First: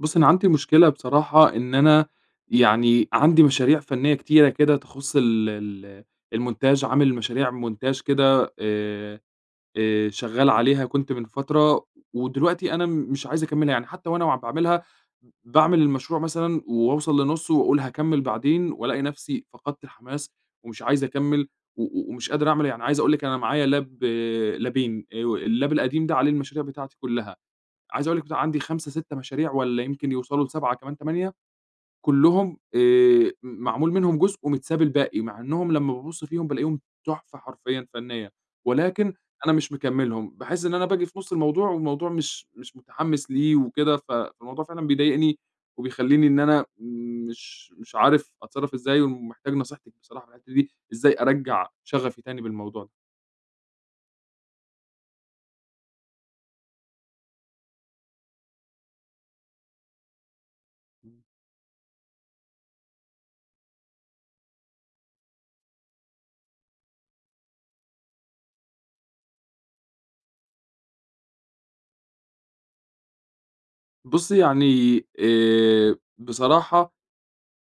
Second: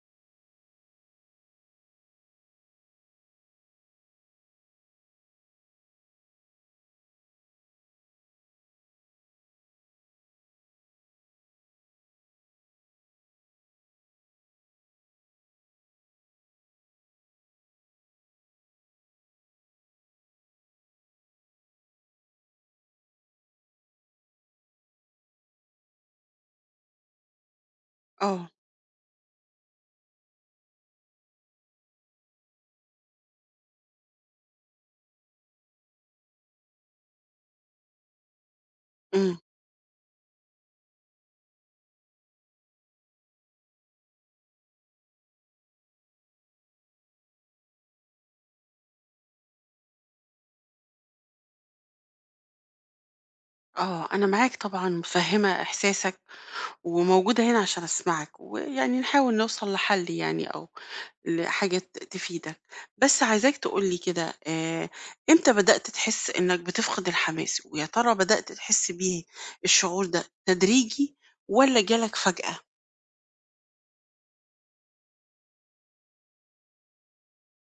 بُصّي، أنا عندي مشكلة بصراحة إن أنا يعني عندي مشاريع فنية كتيرة كده تخُص ال الmontage، عامل مشاريع montage كده شغّال عليها كنت من فترة، ودلوقتي أنا مش عايز أكمّلها، يعني حتّى وأنا وعم باعملها، باعمل المشروع مثلًا وأوصل لنُصّه وأقول هاكمّل بعدين وألاقي نَفْسي فقدت الحماس ومش عايز أكمّل، و و ومش قادر أعمل، يعني عايز أقول لِك أنا معايا lab، لابين، اللاب القديم ده عليه المشاريع بتاعتي كُلّها. عايز أقول لِك بتاع آه، عندي 5، 6 مشاريع والّا يمكن يوصلوا ل7 كمان 8، كلّهم معمول منهم جزء ومتساب الباقي، مع إنّهم لمّا بابُص فيهم بالاقيهم تحفة حرفيًا فنيّة، ولكن إمم، أنا مش مكمّلهم، باحس إن أنا باجي في نُص الموضوع والموضوع مش متحمّس ليه وكده، فالموضوع فعلًا بيضايقني وبيخلّيني إن أنا مش عارف أتصرّف إزاي، ومحتاج نصيحتِك بصراحة في الحتّة دي، إزاي أرجّع شغفي تاني بالموضوع ده؟ آه، أنا معاك طبعًا متفهّمة إحساسك، وموجودة هنا عشان أسمعك، ويعني نحاول نوصل لحل يعني أو لحاجة تفيدك، بس عايزاك تقول لي كده إمتى بدأت تحس إنك بتفقد الحماس؟ ويا ترى بدأت تحس بيه الشعور ده تدريجي والّا جه لك فجأة؟ بُصّي يعني بصراحة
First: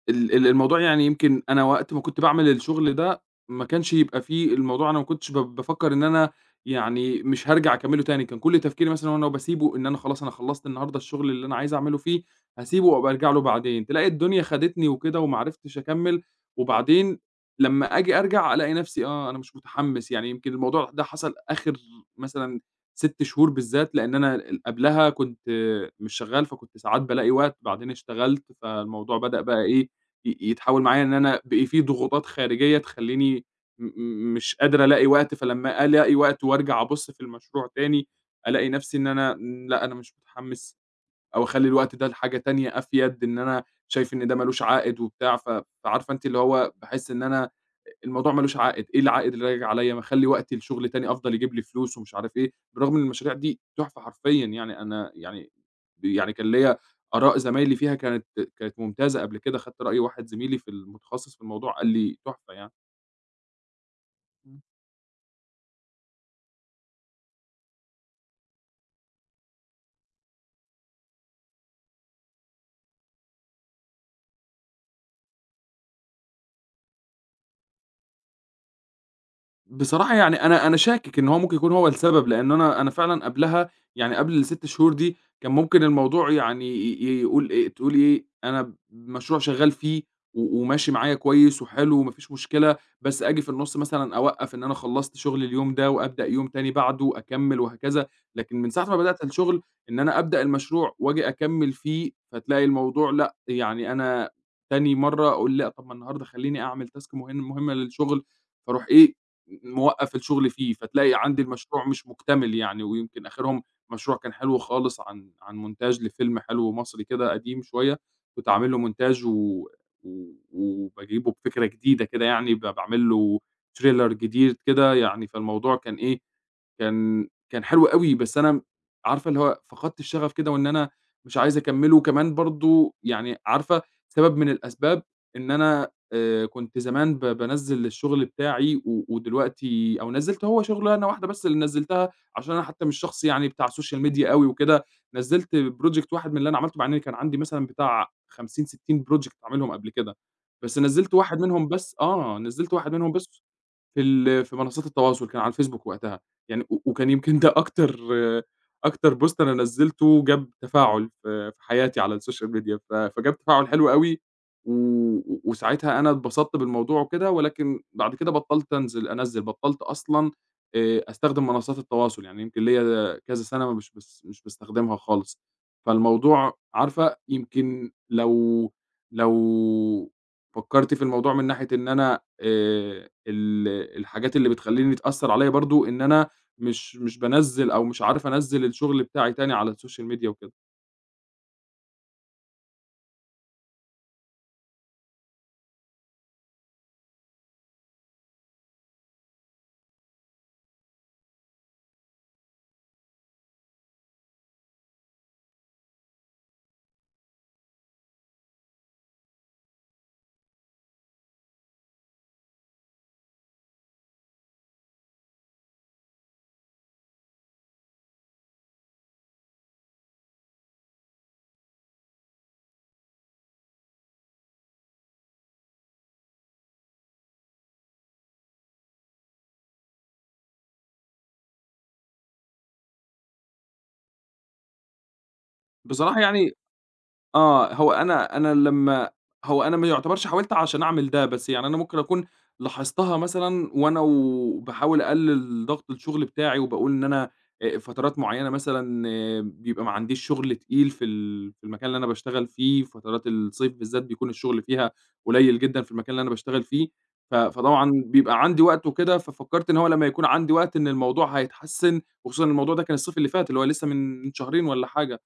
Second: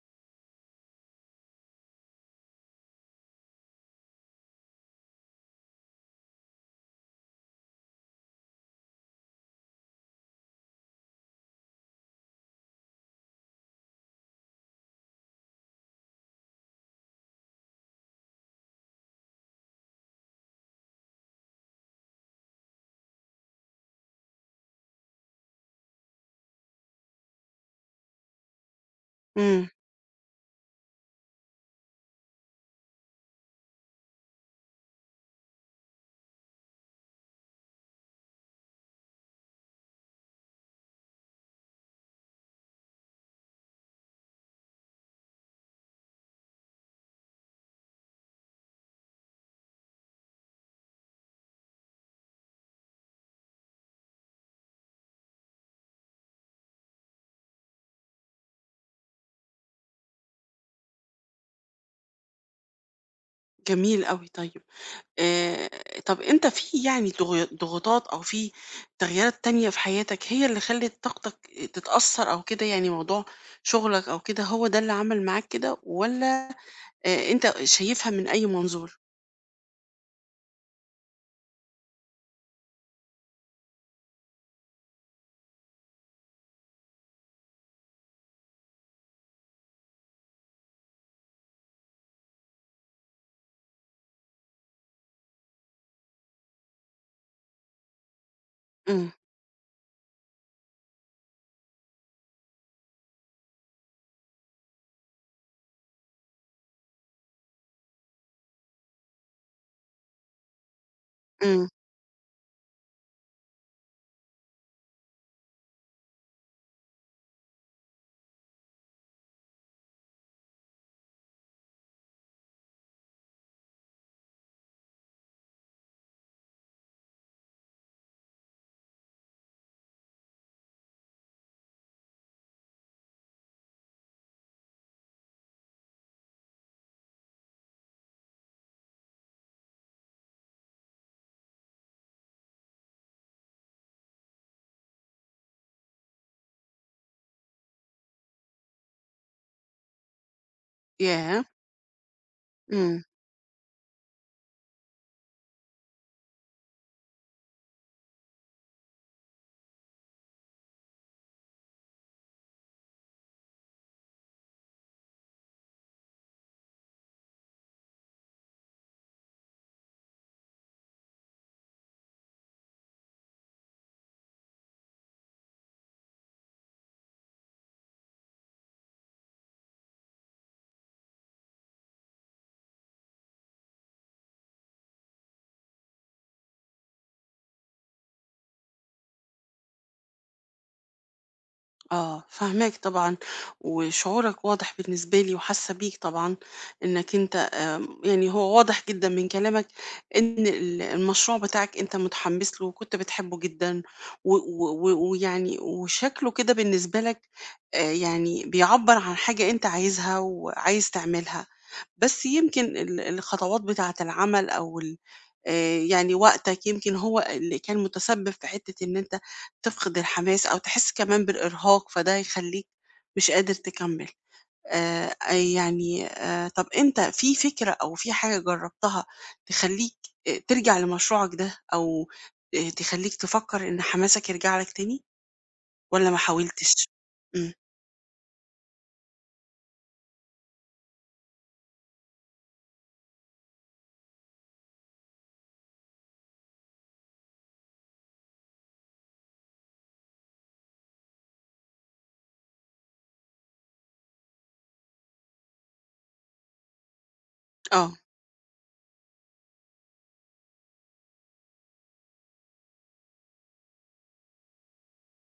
ال الموضوع يعني يمكن أنا وقت ما كنت باعمل الشغل ده، ما كانش يبقى في الموضوع، أنا ما كنتش بافكّر إن أنا يعني مش هارجع أكمّله تاني، كان كل تفكيري مثلًا وأنا وباسيبه إن أنا خلاص، أنا خلّصت النهارده الشغل اللي أنا عايز أعمله فيه، هاسيبه وأبقى أرجع له بعدين، تلاقي الدنيا خدتني وكده وما عرفتش أكمّل، وبعدين لمّا آجي أرجع ألاقي نفسي آه، أنا مش متحمّس، يعني يمكن الموضوع ده حصل آخر مثلًا 6 شهور بالذات، لإن أنا ال قبلها كنت مش شغّال، فكنت ساعات بالاقي وقت، بعدين اشتغلت، فالموضوع بدأ بقى إمم، إيه، يتحوّل معايا إن أنا بقي في ضغوطات خارجية تخلّيني م م مش قادر ألاقي وقت، فلمّا ألاقي وقت وأرجع أبُص في المشروع تاني، ألاقي نَفْسي إن أنا لأ أنا مش متحمِّس، أو أخلّي الوقت ده لحاجة تانية أفيد، إن أنا شايف إن ده ما لوش عائد وبتاع، فعارفة أنتِ اللي هو باحس إن أنا الموضوع ما لوش عائد، إيه العائد اللي راجع عليَّ؟ ما أخلّي وقتي لشغل تاني أفضل يجيب لي فلوس ومش عارف إيه، بالرغم إن المشاريع دي تحفة حرفيًا يعني، أنا يعني يعني كان ليّا آراء زمايلي فيها، كانت ممتازة قبل كده، خدت رأي واحد زميلي في المتخصص في الموضوع قال لي تحفة يعني. جميل أوي إمم. طيب. آآ، طَب أنت في يعني ضغوطات أو في تغييرات تانية في حياتك هي اللي خلّت طاقتك تتأثّر أو كده، يعني موضوع شغلك أو كده هو ده اللي عمل معاك كده والّا أنت شايفها من أي منظور؟ بصراحة يعني أنا شاكك إن هو ممكن يكون هو السبب، لإن أنا فعلًا قبلها، يعني قبل ال6 شهور دي كان ممكن الموضوع يعني يقول إيه تقول إيه، أنا مشروع شغّال فيه وماشي معايا كويس وحلو وما فيش مشكلة، بس آجي في النُص مثلًا أوقّف إن أنا خلّصت شغل اليوم ده وأبدأ يوم تاني بعده أكمّل وهكذا، لكن من ساعة ما إمم، بدأت الشغل إن أنا أبدأ المشروع وآجي أكمّل فيه، فتلاقي الموضوع لأ، يعني أنا تاني مرّة أقول لأ، طَب ما النهارده خلّيني أعمل task مهمة للشغل، فاروح إيه، موقّف الشغل فيه، فتلاقي عندي إمم، المشروع مش مكتمل يعني، ويمكن آخرهم مشروع كان حلو خالص عن مونتاج لفيلم حلو مصري كده قديم شوية، كنت عامل له مونتاج و و وباجيبه بفكرة جديدة كده يعني، باعمل له trailer جديد كده يعني، فالموضوع كان إيه، كان حلو أوي، بس أنا عارفة اللي هو فقدت الشغف كده وإن أنا مش عايز أكمّله، وكمان برضه يعني عارفة سبب من الأسباب إن أنا كنت زمان بانزّل الشغل بتاعي و ودلوقتي أو نزّلت، هو شغلانة واحدة بس اللي نزّلتها عشان أنا حتى مش شخص يعني بتاع social media أوي وكده، نزّلت project واحد من اللي أنا عملته، مع إن كان عندي مثلًا بتاع 50، 60 project عاملهم قبل كده، بس نزّلت واحد ياه! منهم بس، آه، نزّلت واحد إمم. منهم بس في ال في منصات التواصل، كان على الفيسبوك وقتها، يعني وكان يمكن ده أكتر، بوست أنا نزّلته جاب تفاعل في في حياتي على السوشيال ميديا، فجاب تفاعل حلو أوي، و و وساعتها أنا اتبسطت بالموضوع وكده، ولكن بعد كده بطّلت أنزل أنزّل، بطّلت أصلًا أستخدم منصات التواصل، يعني يمكن ليّا كذا سَنة مش بس مش باستخدمها خالص، فالموضوع عارفة يمكن لو لو فكّرتِ في الموضوع من ناحية إن أنا ال الحاجات اللي بتخلّيني تأثّر عليّا برضه إن أنا مش بانزّل أو مش عارف أنزّل الشغل بتاعي تاني على السوشيال ميديا وكده. آه، فاهماك طبعًا، وشعورك واضح بالنسبة لي وحاسة بيك طبعًا، إنك أنت يعني هو واضح جدًا من كلامك إن المشروع بتاعك أنت متحمس له وكنت بتحبه جدًا، و و و ويعني وشكله كده بالنسبة لك يعني بيعبّر عن حاجة أنت عايزها وعايز تعملها، بس يمكن الخطوات بتاعة العمل أو ال يعني وقتك يمكن هو اللي كان متسبب في حتّة إن أنت تفقد الحماس أو تحس كمان بالإرهاق، فده هيخلّيك مش قادر تكمّل. طَب أنت في فكرة أو في حاجة جرّبتها تخلّيك ترجع لمشروعك ده أو تخلّيك تفكّر إن حماسك يرجع لك تاني والّا ما بصراحة يعني حاولتش؟ إمم. آه، هو أنا لمّا، هو أنا ما يُعتبرش حاولت عشان أعمل ده، بس يعني أنا ممكن أكون لاحظتها مثلًا وأنا وباحاول أقلل ضغط الشغل بتاعي، وباقول إن أنا فترات معيّنة مثلًا آه، بيبقى ما عنديش شغل تقيل في ال في المكان اللي أنا باشتغل فيه، فترات الصيف بالذات بيكون الشغل فيها قليل جدًا في المكان اللي أنا باشتغل فيه، آه. فطبعًا بيبقى عندي وقت وكده، ففكرت إن هو لمّا يكون عندي وقت إن الموضوع هيتحسن، وخصوصًا الموضوع ده كان الصيف اللي فات، اللي هو لسه من شهرين والّا حاجة.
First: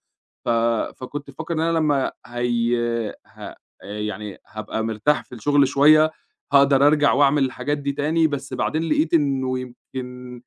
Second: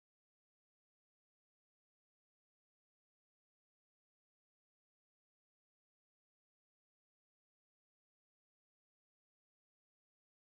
ف فكنت فاكر إن أنا لمّا هي ه يعني هابقى مرتاح في الشغل شوية، هاقدر أرجع وأعمل الحاجات دي تاني، بس بعدين لقيت إنه يمكن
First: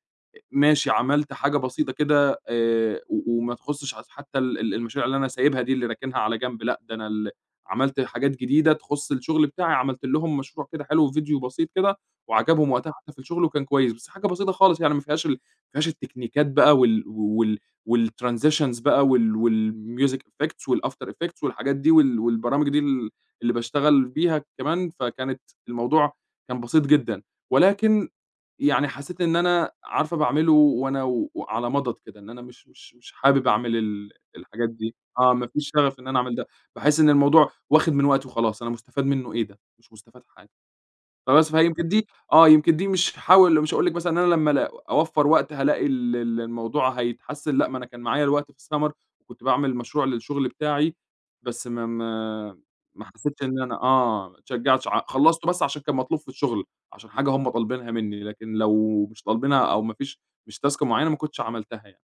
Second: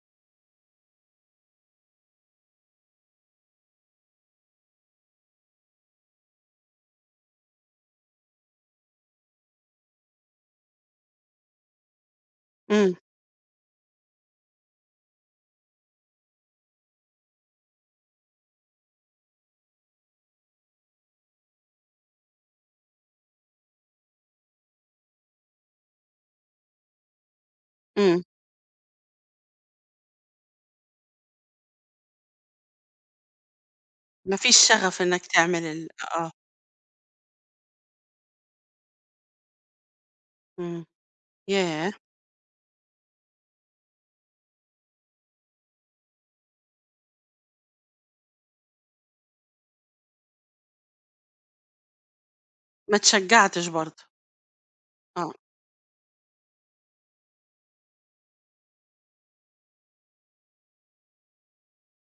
ماشي، عملت حاجة بسيطة كده وما تخُصّش عس حتى ال المشاريع اللي أنا سايبها دي اللي راكنها على جنب، لأ ده أنا ال عملت حاجات جديدة تخُص الشغل بتاعي، عملت لهم مشروع كده حلو، فيديو بسيط كده، وعجبهم وقتها إمم، حتى في الشغل وكان كويس، بس حاجة بسيطة خالص يعني ما فيهاش ال، ما فيهاش التكنيكات بقى وال وال والtransitions بقى والmusic effects والafter effects والحاجات دي والبرامج دي ال، اللي باشتغل بيها كمان، فكانت، الموضوع كان بسيط جدًا، ولكن إمم. يعني حسّيت إن أنا عارفة باعمله وأنا وعلى مضض كده، إن أنا مش حابب أعمل ال ما فيش الحاجات دي، شغف إنّك آه، ما تعمل فيش ال شغف إن أنا آه. أعمل ده، باحس إن الموضوع واخد من وقتي وخلاص، أنا مستفاد منه إيه ده؟ مش مستفاد حاجة. إمم. فبس فيمكن ياه! دي آه، يمكن دي مش هاحاول، مش هاقول لِك مثلًا إن أنا لمّا ال أوفّر وقت، هالاقي ال الموضوع هيتحسن، لأ، ما أنا كان معايا الوقت في الsummer وكنت باعمل مشروع للشغل بتاعي، بس ما ما حسيتش إن اتشجّعتش أنا برضه. آه، ما اتشجعتش، ع آه. خلّصته بس عشان كان مطلوب في الشغل، عشان حاجة هم طالبينها مني، لكن لو مش طالبينها أو ما فيش، مش task معيّنة، ما كنتش عملتها يعني.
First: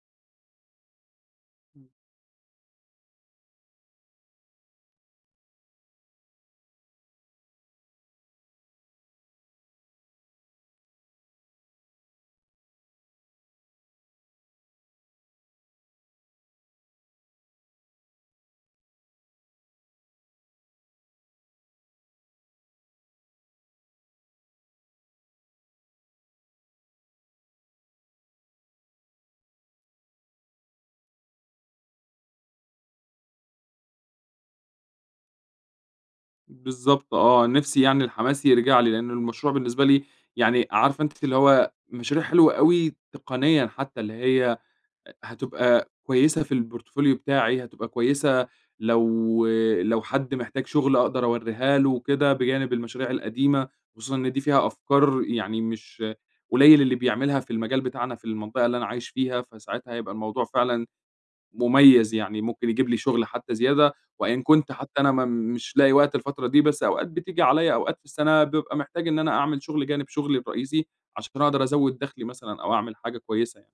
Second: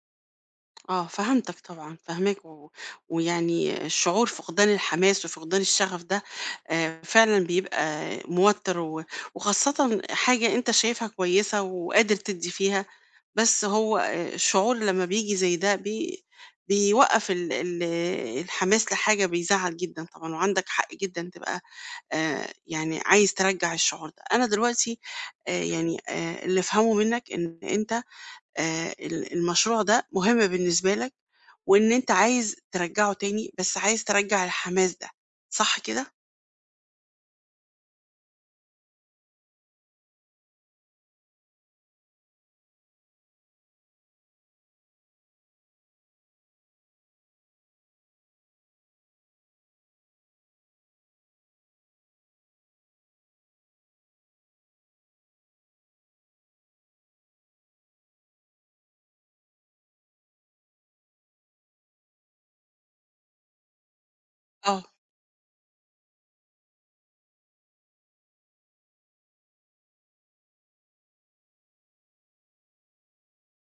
آه، فهمتك طبعًا، فاهماك ويعني شعور فقدان الحماس وفقدان الشغف ده فعلًا بيبقى موتّر وخاصةً حاجة أنت شايفها كويسة وقادر تدّي فيها، بس هو الشعور لمّا بييجي زي ده بيوقّف ال ال الحماس لحاجة بيزعّل جدًا طبعًا وعندك حق جدًا تبقى يعني عايز ترجّع الشعور ده. أنا دلوقتي اللي أفهمه منّك إن أنت ال المشروع ده مهم بالنسبة لك، وإن أنت عايز ترجّعه تاني، بس عايز ترجّع الحماس ده، صح كده؟ بالضبط آه، نِفْسي يعني الحماس يرجع لي، لإن المشروع بالنسبة لي يعني عارفة أنتِ اللي هو مشاريع حلوة أوي تقنيًا، حتى اللي هي هتبقى كويسة في الportfolio بتاعي، هتبقى كويسة لو لو حد محتاج شغل أقدر أورّيها له وكده، بجانب المشاريع القديمة، خصوصًا إن دي فيها أفكار يعني مش قليل اللي بيعملها في المجال بتاعنا في المنطقة اللي أنا عايش فيها، فساعتها هيبقى الموضوع فعلًا مميز، يعني ممكن يجيب لي شغل حتى زيادة، وإن كنت آه. حتى أنا ما مش لاقي وقت الفترة دي، بس أوقات بتيجي عليَّ أوقات في السنة بابقى محتاج إن أنا أعمل شغل جانب شغلي الرئيسي، عشان أقدر أزوّد دخلي مثلًا أو أعمل حاجة كويسة يعني.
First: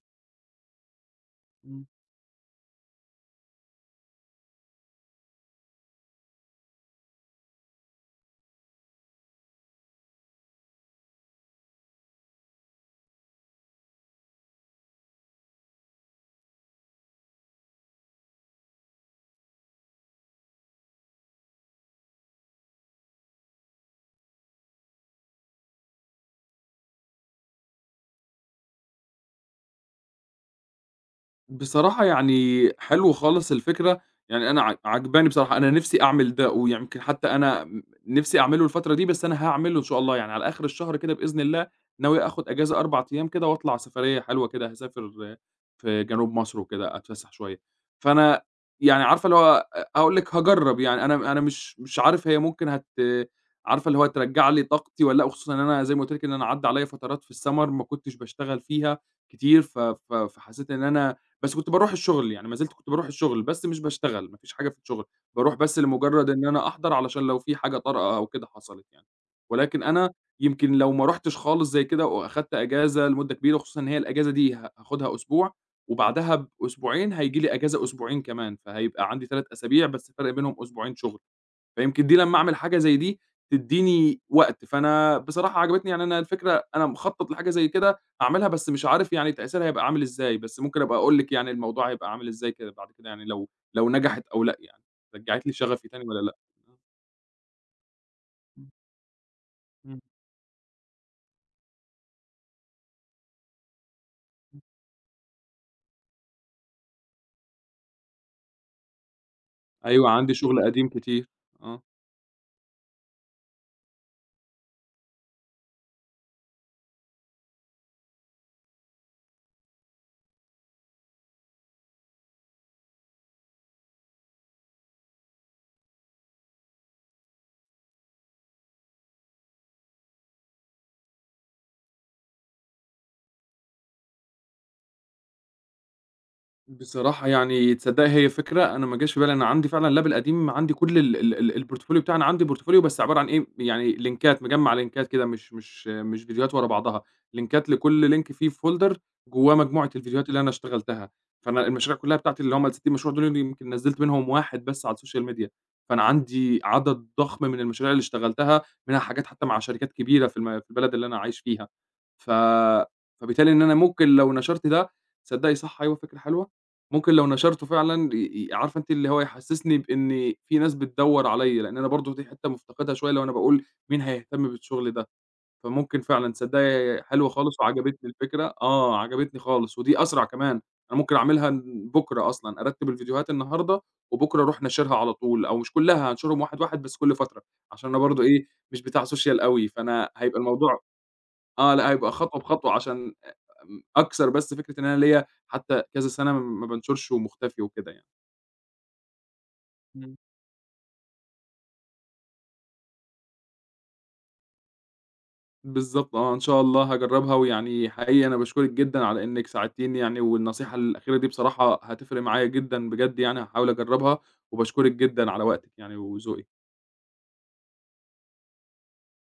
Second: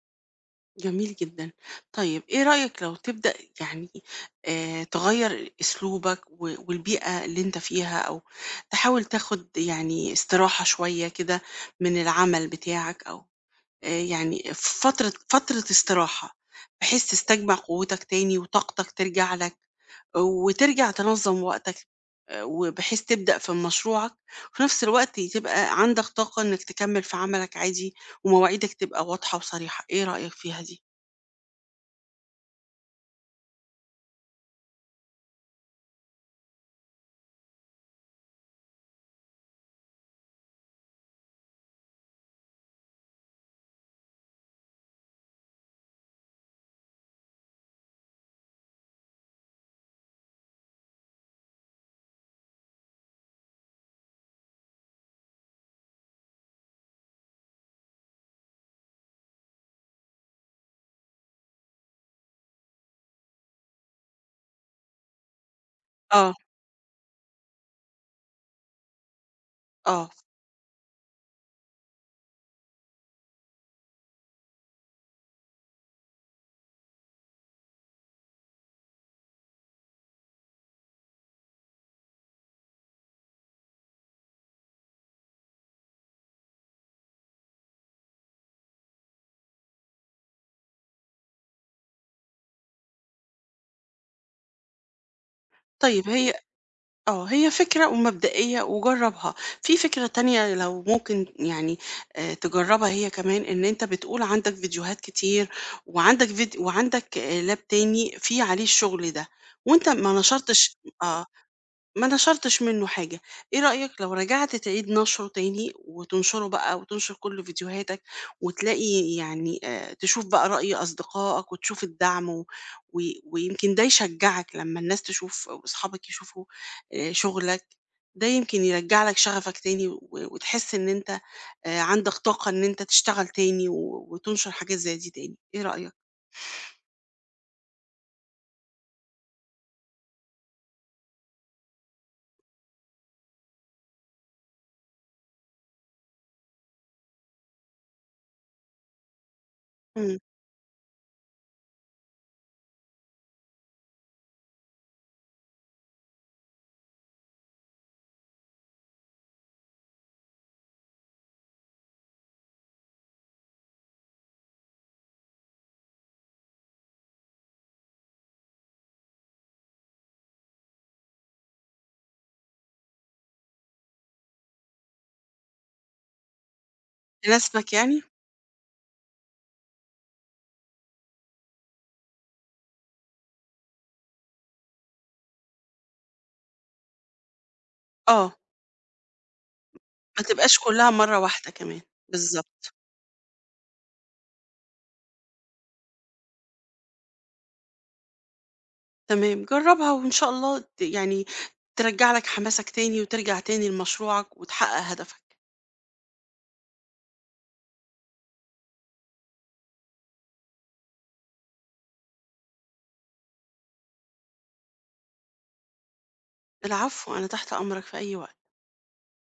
جميل جدًا. إمم. طيب إيه رأيك لو تبدأ يعني تغيّر أسلوبك والبيئة اللي أنت فيها، أو تحاول تاخد يعني استراحة شوية كده من العمل بتاعك أو يعني في فترة استراحة، بحيث تستجمع قوتك تاني وطاقتك ترجع لك، وترجع تنظّم وقتك، وبحيث تبدأ في مشروعك، وفي نفس الوقت تبقى عندك طاقة إنك تكمّل في عملك عادي، ومواعيدك تبقى واضحة وصريحة، إيه رأيك فيها دي؟ بصراحة يعني حلو خالص الفكرة، يعني أنا عاجباني بصراحة، أنا نِفْسي أعمل ده، ويمكن حتى أنا نِفْسي أعمله الفترة دي، بس أنا هاعمله إن شاء الله، يعني على آخر الشهر كده بإذن الله ناوي آخُد أجازة 4 أيام كده وأطلع سفرية حلوة كده، هاسافر في جنوب مصر وكده، أتفسّح شوية، فأنا يعني عارفة اللي هو أقول لِك هاجرّب يعني، أنا مش عارف هي ممكن عارفة اللي هو ترجّع لي طاقتي والّا لأ، وخصوصًا إن أنا زي ما قُلت لِك إن أنا عدّى عليّا فترات في السَمَر ما كنتش باشتغل فيها كتير، ف ف فحسّيت إن أنا بس كنت باروح الشغل، يعني ما زلت كنت باروح الشغل، بس مش باشتغل، ما فيش حاجة في الشغل، باروح بس لمجرد آه، إن أنا أحضر علشان لو في حاجة طارئة أو كده حصلت يعني. ولكن آه، أنا يمكن لو ما رُحتش خالص زي كده وأخدت أجازة لمدة كبيرة، خصوصًا إن هي الأجازة دي هاخدها أسبوع، وبعدها بأسبوعين هييجي لي أجازة أسبوعين كمان، فهيبقى عندي 3 أسابيع بس، فارق بينهم أسبوعين شغل. فيمكن دي لمّا أعمل حاجة زي دي تدّيني وقت، فأنا بصراحة عجبتني، يعني أنا الفكرة أنا مخطط لحاجة زي كده هاعملها، بس مش عارف يعني تأثيرها هيبقى عامل إزاي، بس ممكن أبقى أقول لِك يعني الموضوع هيبقى عامل إزاي كده بعد كده، يعني لو نجحت أو لأ يعني، رجّعت لي شغفي تاني طيب والّا هي لأ. آه، هي فكرة ومبدئية إمم، وجرّبها، في إمم، فكرة تانية لو ممكن يعني تجرّبها هي كمان، إن أنت بتقول عندك إمم. فيديوهات كتير وعندك lap تاني فيه عليه الشغل ده وأنت أيوه ما عندي شغل نشرتش قديم آه. كتير، آه. ما نشرتش منه حاجة، إيه رأيك لو رجعت تعيد نشره تاني وتنشره بقى وتنشر كل فيديوهاتك وتلاقي يعني تشوف بقى رأي أصدقائك وتشوف الدعم و و ويمكن ده يشجعك لمّا الناس تشوف وأصحابك يشوفوا شغلك، ده يمكن يرجّع لك شغفك تاني وتحس إن أنت عندك طاقة إن أنت تشتغل تاني وتنشر حاجات زي دي تاني، إيه رأيك؟ بصراحة يعني تصدّقي، هي فكرة أنا ما جاش في بالي، أنا عندي فعلًا lab القديم، عندي كل ال الportfolio بتاعي، أنا عندي portfolio بس عبارة عن إيه، يعني لينكات، مجمّع لينكات كده مش فيديوهات ورا بعضها، لينكات لكل لينك فيه folder جوّاه مجموعة إمم. إمم. الفيديوهات اللي أنا اشتغلتها، فأنا المشاريع كلّها بتاعتي اللي هم ال60 مشروع دول، يمكن نزّلت منهم واحد بس على السوشيال ميديا، فأنا عندي عدد ضخم من المشاريع اللي اشتغلتها، منها حاجات حتى مع شركات كبيرة في في البلد اللي أنا عايش فيها، ف فبالتالي إن أنا ممكن لو نشرت ده، تصدّقي صح أيوه، فكرة حلوة. ممكن لو نشرته فعلًا ي ي عارفة أنتِ اللي هو يحسسني بإن في ناس بتدوّر عليَّ، لإن أنا برضه دي حتة مفتقدها شوية اللي هو أنا باقول مين هيهتم بالشغل ده؟ فممكن فعلًا تصدقي حلوة خالص تناسبك يعني؟ وعجبتني الفكرة، آه عجبتني خالص، ودي أسرع كمان، أنا ممكن أعملها بُكرة أصلًا، أرتّب الفيديوهات النهارده وبُكرة أروح ناشرها على طول، أو مش كلّها، هانشرهم واحد، واحد بس كل فترة، عشان أنا برضه آه، إيه مش بتاع social أوي، فأنا ما هيبقى تبقاش الموضوع كلّها مرّة واحدة آه كمان، لأ هيبقى خطوة بالضبط، بخطوة عشان أكسر بس فكرة إن أنا ليّا حتى كذا سَنة ما بانشرش ومختفي وكده يعني. تمام، جرّبها وإن إمم. شاء الله يعني ترجّع لك حماسك تاني وترجع تاني لمشروعك وتحقق هدفك. بالضبط آه، إن شاء الله هاجرّبها، ويعني حقيقي أنا باشكرِك جدًا على إنِّك ساعدتيني يعني، والنصيحة الأخيرة دي بصراحة هتفرق معايا جدًا بجد يعني، هاحاول أجرّبها، وباشكرِك جدًا على وقتِك يعني وذوقِك. العفو، أنا تحت أمرك في أي وقت.